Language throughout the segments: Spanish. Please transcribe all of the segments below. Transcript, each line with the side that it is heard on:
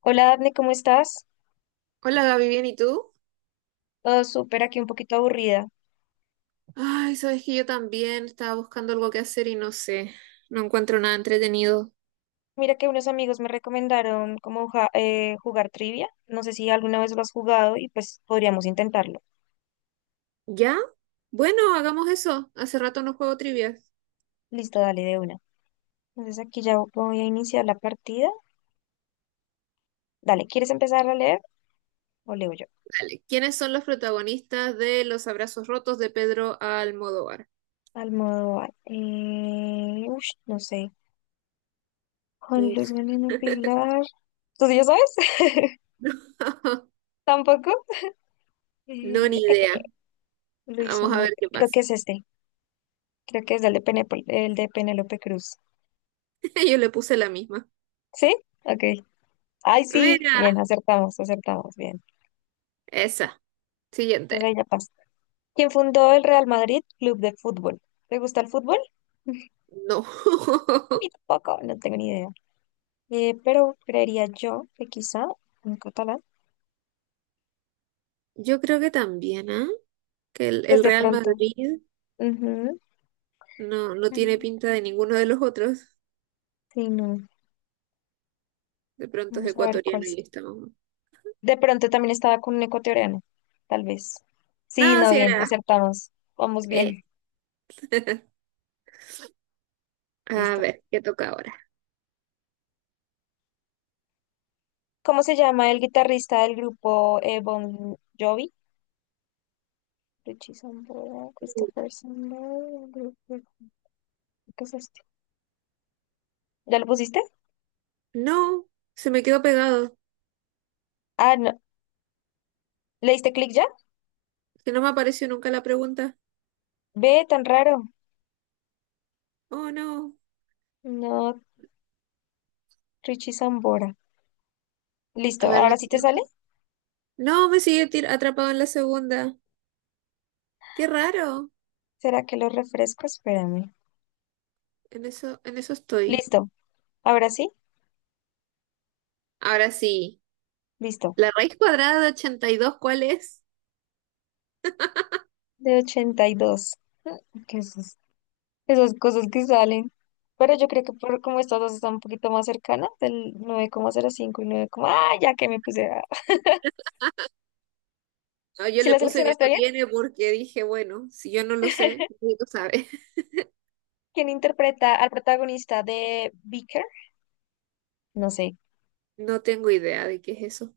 left: Hola, Dafne, ¿cómo estás?
right: Hola Gaby, ¿bien y tú?
left: Todo súper, aquí un poquito aburrida.
right: Ay, sabes que yo también estaba buscando algo que hacer y no sé, no encuentro nada entretenido.
left: Mira que unos amigos me recomendaron como jugar trivia. No sé si alguna vez lo has jugado y pues podríamos intentarlo.
right: ¿Ya? Bueno, hagamos eso. Hace rato no juego trivia.
left: Listo, dale de una. Entonces aquí ya voy a iniciar la partida. Dale, ¿quieres empezar a leer o leo yo?
right: Dale, ¿quiénes son los protagonistas de Los Abrazos Rotos de Pedro Almodóvar?
left: Almodóvar. No sé. Juan Luis
right: Uf,
left: Galeno Pilar. ¿Tú sí ya sabes? ¿Tampoco?
right: no,
left: Eh,
right: ni idea.
left: eh, Luis
right: Vamos a
left: Omar.
right: ver qué
left: Creo que
right: pasa.
left: es este. Creo que es el de Penélope Cruz.
right: Yo le puse la misma.
left: ¿Sí? Ok. Ay, sí,
right: Mira,
left: bien, acertamos, acertamos, bien.
right: esa.
left: Desde
right: Siguiente.
left: ahí ya pasa. ¿Quién fundó el Real Madrid Club de Fútbol? ¿Te gusta el fútbol?
right: No.
left: A mí tampoco, no tengo ni idea. Pero creería yo que quizá en catalán,
right: Yo creo que también, ¿ah? Que el,
left: pues
right: el
left: de
right: Real
left: pronto.
right: Madrid
left: Ujú.
right: no, no tiene
left: Mm,
right: pinta de ninguno de los otros.
left: sí, no.
right: De pronto es
left: Vamos a ver cuál
right: ecuatoriano
left: es.
right: y estamos.
left: De pronto también estaba con un ecuatoriano, tal vez. Sí,
right: No,
left: no,
right: si
left: bien,
right: era
left: acertamos. Vamos
right: esto.
left: bien,
right: A
left: listo.
right: ver, ¿qué toca ahora?
left: ¿Cómo se llama el guitarrista del grupo Bon Jovi? Richie Sambora, Christopher Sambora, ¿qué es esto? ¿Ya lo pusiste?
right: No, se me quedó pegado.
left: Ah, no. ¿Le diste clic ya?
right: Que no me apareció nunca la pregunta.
left: Ve, tan raro.
right: Oh, no.
left: No, Richie Sambora. Listo,
right: A ver, la
left: ¿ahora sí te sale?
right: siguiente. No, me sigue tir- atrapado en la segunda. Qué raro.
left: ¿Será que lo refresco? Espérame.
right: En eso estoy.
left: Listo, ahora sí,
right: Ahora sí.
left: listo.
right: ¿La raíz cuadrada de 82 cuál es?
left: De 82. ¿Qué es eso? Esas cosas que salen. Pero yo creo que por como estas dos están un poquito más cercanas, del 9,05 y 9, ya que me puse a...
right: No, yo
left: Si
right: le
left: la
right: puse que
left: seleccionaste
right: no
left: bien,
right: tiene porque dije, bueno, si yo no lo sé, nadie lo sabe.
left: ¿quién interpreta al protagonista de Beaker? No sé.
right: No tengo idea de qué es eso.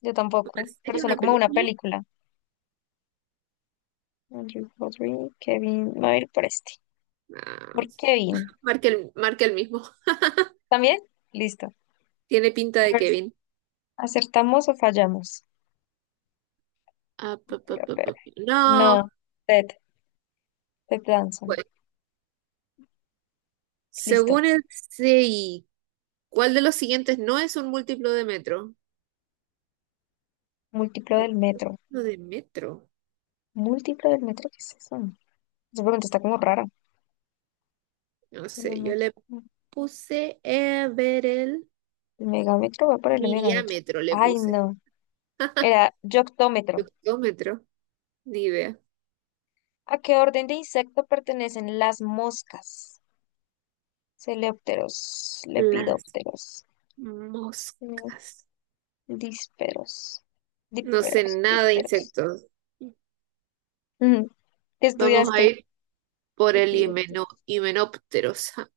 left: Yo
right: ¿Una
left: tampoco, pero
right: serie,
left: suena
right: una
left: como una
right: película?
left: película. Andrew Rodri, Kevin, me voy a ir por este.
right: No.
left: Por Kevin.
right: Marque el mismo.
left: ¿También? Listo.
right: Tiene pinta
left: A
right: de
left: ver,
right: Kevin.
left: ¿acertamos o fallamos?
right: Ah, pa, pa,
left: A
right: pa,
left: ver.
right: pa, pa. No,
left: No, Ted, Ted Danson.
right: pues,
left: Listo.
right: según el CI, ¿cuál de los siguientes no es un múltiplo de metro?
left: Múltiplo
right: Un
left: del metro.
right: múltiplo de metro.
left: ¿Múltiplo del metro? ¿Qué es eso? Esa pregunta está como rara.
right: No
left: El
right: sé, yo
left: metro.
right: le puse a ver el
left: El megámetro, voy por el megámetro.
right: miriámetro, le
left: Ay,
right: puse.
left: no. Era yoctómetro.
right: Octómetro, ni idea.
left: ¿A qué orden de insecto pertenecen las moscas? Coleópteros,
right: Las
left: lepidópteros.
right: moscas.
left: Dísperos.
right: No sé
left: Dísperos,
right: nada de
left: dísperos.
right: insectos.
left: Ujú. ¿Qué
right: Vamos a
left: estudiaste?
right: ir por el
left: Epidepto-
right: himenópteros. Ja,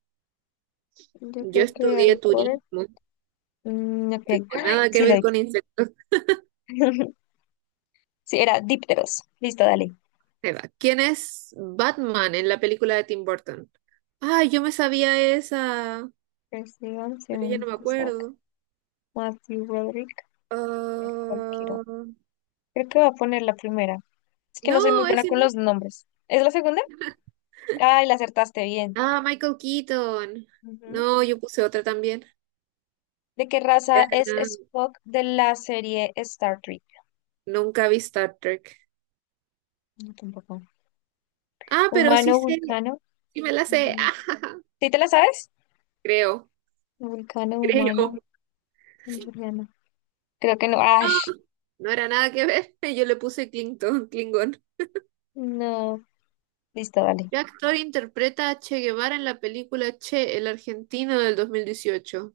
left: Yo
right: yo
left: creo que hay
right: estudié
left: por...
right: turismo, no
left: Mm, ok.
right: tengo
left: Ay,
right: nada que
left: sí, la
right: ver
left: vi.
right: con insectos.
left: Sí, era dípteros. Listo, dale.
right: Se va. ¿Quién es Batman en la película de Tim Burton? Ay, yo me sabía esa,
left: Persigan,
right: pero ya no
left: Sean
right: me
left: Cusack,
right: acuerdo.
left: Matthew Broderick, Nicole Kidman.
right: Ah,
left: Creo que voy a poner la primera. Es que no soy muy
right: no,
left: buena
right: ese
left: con
right: no.
left: los nombres. ¿Es la segunda? Ay, la acertaste bien.
right: Ah, Michael Keaton.
left: Ujú.
right: No, yo puse otra también.
left: ¿De qué raza es
right: Ah,
left: Spock de la serie Star Trek?
right: nunca vi Star Trek.
left: No, tampoco.
right: Ah, pero sí
left: Humano,
right: sé,
left: vulcano.
right: sí me la sé.
left: Ujú. ¿Sí te la sabes?
right: Creo,
left: Vulcano, humano,
right: creo.
left: andoriano. Creo que no. ¡Ash!
right: No, no era nada que ver. Yo le puse Clinton, Klingon.
left: No. Listo, dale.
right: ¿Qué actor interpreta a Che Guevara en la película Che, el argentino del 2018?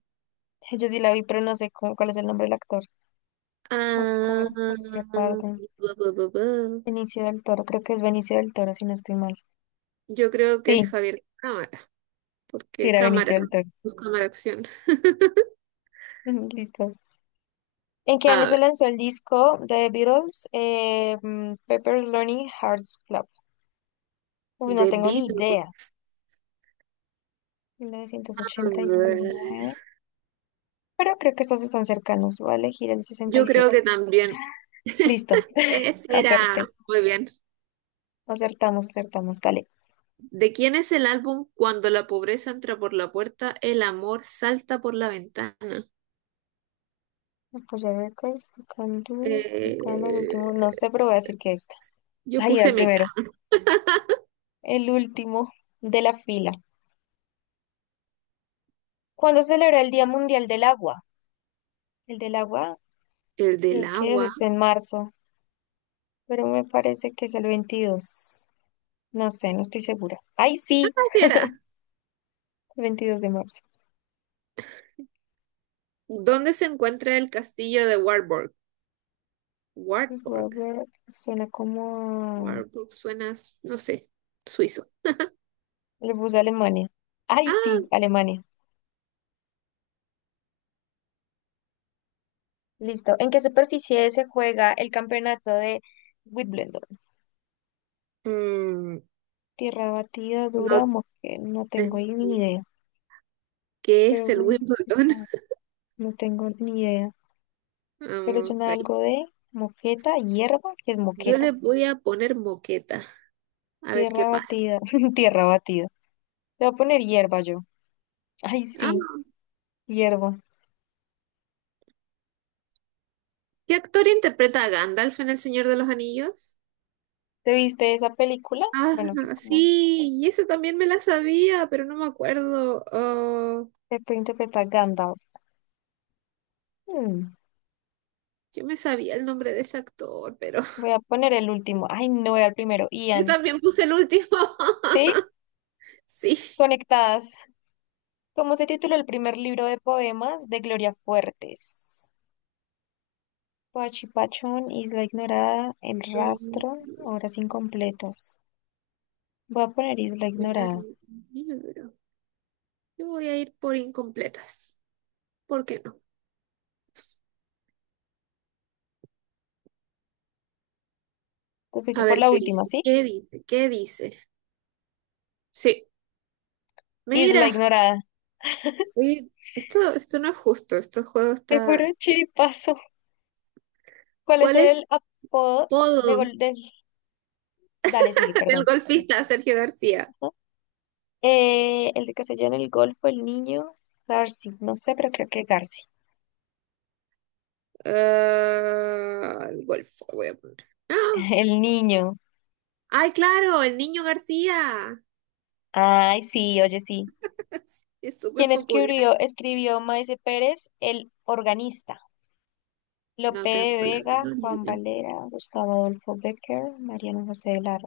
left: Yo sí la vi, pero no sé cuál es el nombre del actor.
right: Ah,
left: Almodóvar, Javier Bardem,
right: bu, bu, bu, bu.
left: Benicio del Toro. Creo que es Benicio del Toro, si no estoy mal.
right: Yo creo que es
left: Sí,
right: Javier Cámara,
left: sí
right: porque
left: era
right: cámara,
left: Benicio del Toro.
right: no cámara acción.
left: Listo. ¿En qué
right: A
left: año se
right: ver,
left: lanzó el disco de The Beatles? Pepper's Lonely Hearts Club. Uy, no
right: de
left: tengo ni idea.
right: Beatles.
left: Mil novecientos
right: A
left: ochenta y
right: ver,
left: nueve. Pero creo que estos están cercanos. Voy a elegir el sesenta
right: yo
left: y
right: creo
left: siete.
right: que también.
left: Listo,
right: Ese era.
left: acerté.
right: Muy bien.
left: Acertamos, acertamos, dale.
right: ¿De quién es el álbum Cuando la pobreza entra por la puerta, el amor salta por la ventana?
left: Apoyar récords, tocando, tocando el
right: Eh,
left: último. No sé, pero voy a decir que esta.
right: yo
left: Ahí era el
right: puse Meca.
left: primero. El último de la fila. ¿Cuándo se celebra el Día Mundial del Agua? El del agua,
right: El
left: creo
right: del
left: que
right: agua.
left: es en marzo, pero me parece que es el 22. No sé, no estoy segura. ¡Ay, sí!
right: ¿Qué era?
left: El 22 de marzo.
right: ¿Dónde se encuentra el castillo de Wartburg?
left: Voy a
right: Wartburg.
left: ver, suena como...
right: Warburg suena, no sé, suizo.
left: a- Le puse Alemania. ¡Ay, sí!
right: Ah,
left: Alemania. Listo. ¿En qué superficie se juega el campeonato de Wimbledon?
right: mm,
left: Tierra batida,
right: no
left: Duramos, que no tengo
right: tengo
left: ahí ni
right: ni-
left: idea,
right: ¿Qué es
left: pero
right: el Wimbledon?
left: ah, no tengo ni idea. Pero
right: Vamos
left: suena
right: ahí.
left: algo de moqueta, hierba, que es
right: Yo le
left: moqueta.
right: voy a poner moqueta, a ver qué
left: Tierra
right: pasa.
left: batida, tierra batida. Te voy a poner hierba yo. Ay,
right: Ah,
left: sí, hierba.
right: ¿qué actor interpreta a Gandalf en El Señor de los Anillos?
left: ¿Te viste esa película?
right: Ah,
left: Bueno, que es como
right: sí, y eso también me la sabía, pero no me acuerdo. Oh,
left: esto interpreta Gandalf. Mm,
right: yo me sabía el nombre de ese actor, pero
left: Voy a poner el último. Ay, no era el primero.
right: yo
left: Ian.
right: también puse el último.
left: ¿Sí?
right: Sí.
left: Conectadas. ¿Cómo se tituló el primer libro de poemas de Gloria Fuertes? Pachipachón, Isla Ignorada, El
right: Mm,
left: Rastro, Horas Incompletas. Voy a poner Isla
right: primer
left: Ignorada.
right: libro. Yo voy a ir por incompletas. ¿Por qué no?
left: Te fuiste
right: A
left: por
right: ver
left: la
right: qué
left: última,
right: dice.
left: ¿sí?
right: ¿Qué dice? ¿Qué dice? Sí.
left: Isla
right: Mira,
left: Ignorada.
right: oye, esto no es justo. Este juego
left: Te puro
right: está-
left: chiripazo. ¿Cuál es
right: ¿Cuál es
left: el apodo de
right: todo
left: gol del... Dale, sigue,
right: del
left: perdón.
right: golfista Sergio García?
left: Ajá. El de Castellano, el Golfo, el Niño, Garci. No sé, pero creo que Garci.
right: Ah, el golf, voy a poner. ¡Ah!
left: El Niño.
right: ¡Ay, claro! El niño García.
left: Ay, sí, oye, sí.
right: Es súper
left: ¿Quién
right: popular.
left: escribió Maese Pérez, el organista?
right: No
left: Lope
right: tengo
left: de
right: la
left: Vega,
right: menor
left: Juan
right: idea.
left: Valera, Gustavo Adolfo Becker, Mariano José de Lara.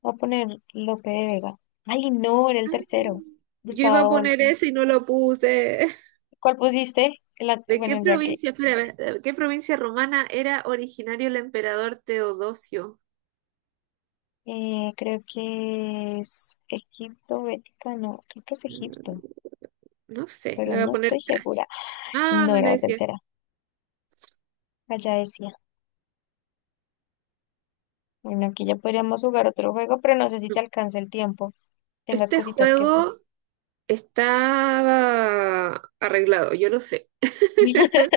left: Voy a poner Lope de Vega. Ay, no, era el
right: Ah,
left: tercero.
right: yo
left: Gustavo
right: iba a poner
left: Adolfo.
right: eso y no lo puse.
left: ¿Cuál pusiste? El an-
right: ¿De qué
left: bueno, ya que
right: provincia, espera, ve- de qué provincia romana era originario el emperador Teodosio?
left: creo que es Egipto, Bética, no, creo que es
right: Mm,
left: Egipto,
right: no sé, le
left: pero
right: voy a
left: no estoy
right: poner Tracia.
left: segura.
right: Ah,
left: No era la
right: Galacia.
left: tercera, allá decía. Bueno, aquí ya podríamos jugar otro juego, pero no sé si te
right: No.
left: alcanza el tiempo. Tengas
right: Este
left: cositas que hacer.
right: juego estaba arreglado, yo lo sé.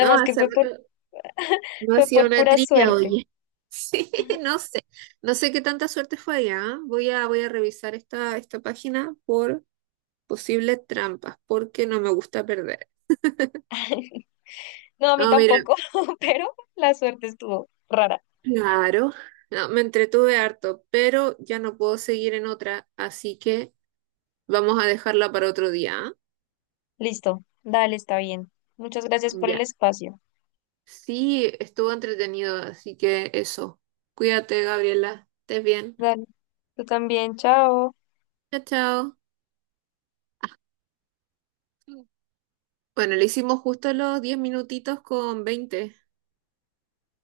right: No,
left: que
right: hace
left: fue por,
right: rato no
left: fue
right: hacía
left: por
right: una
left: pura
right: trilla,
left: suerte.
right: oye. Sí, no sé. No sé qué tanta suerte fue allá. ¿Ah? Voy a revisar esta página por posibles trampas, porque no me gusta perder.
left: No, a mí
right: No, mira,
left: tampoco, pero la suerte estuvo rara.
right: claro, no, me entretuve harto, pero ya no puedo seguir en otra, así que vamos a dejarla para otro día. ¿Ah?
left: Listo, dale, está bien. Muchas gracias por el
right: Ya.
left: espacio.
right: Sí, estuvo entretenido, así que eso. Cuídate, Gabriela. Estés bien.
left: Dale, tú también, chao.
right: Chao, chao. Bueno, le hicimos justo los 10 minutitos con 20.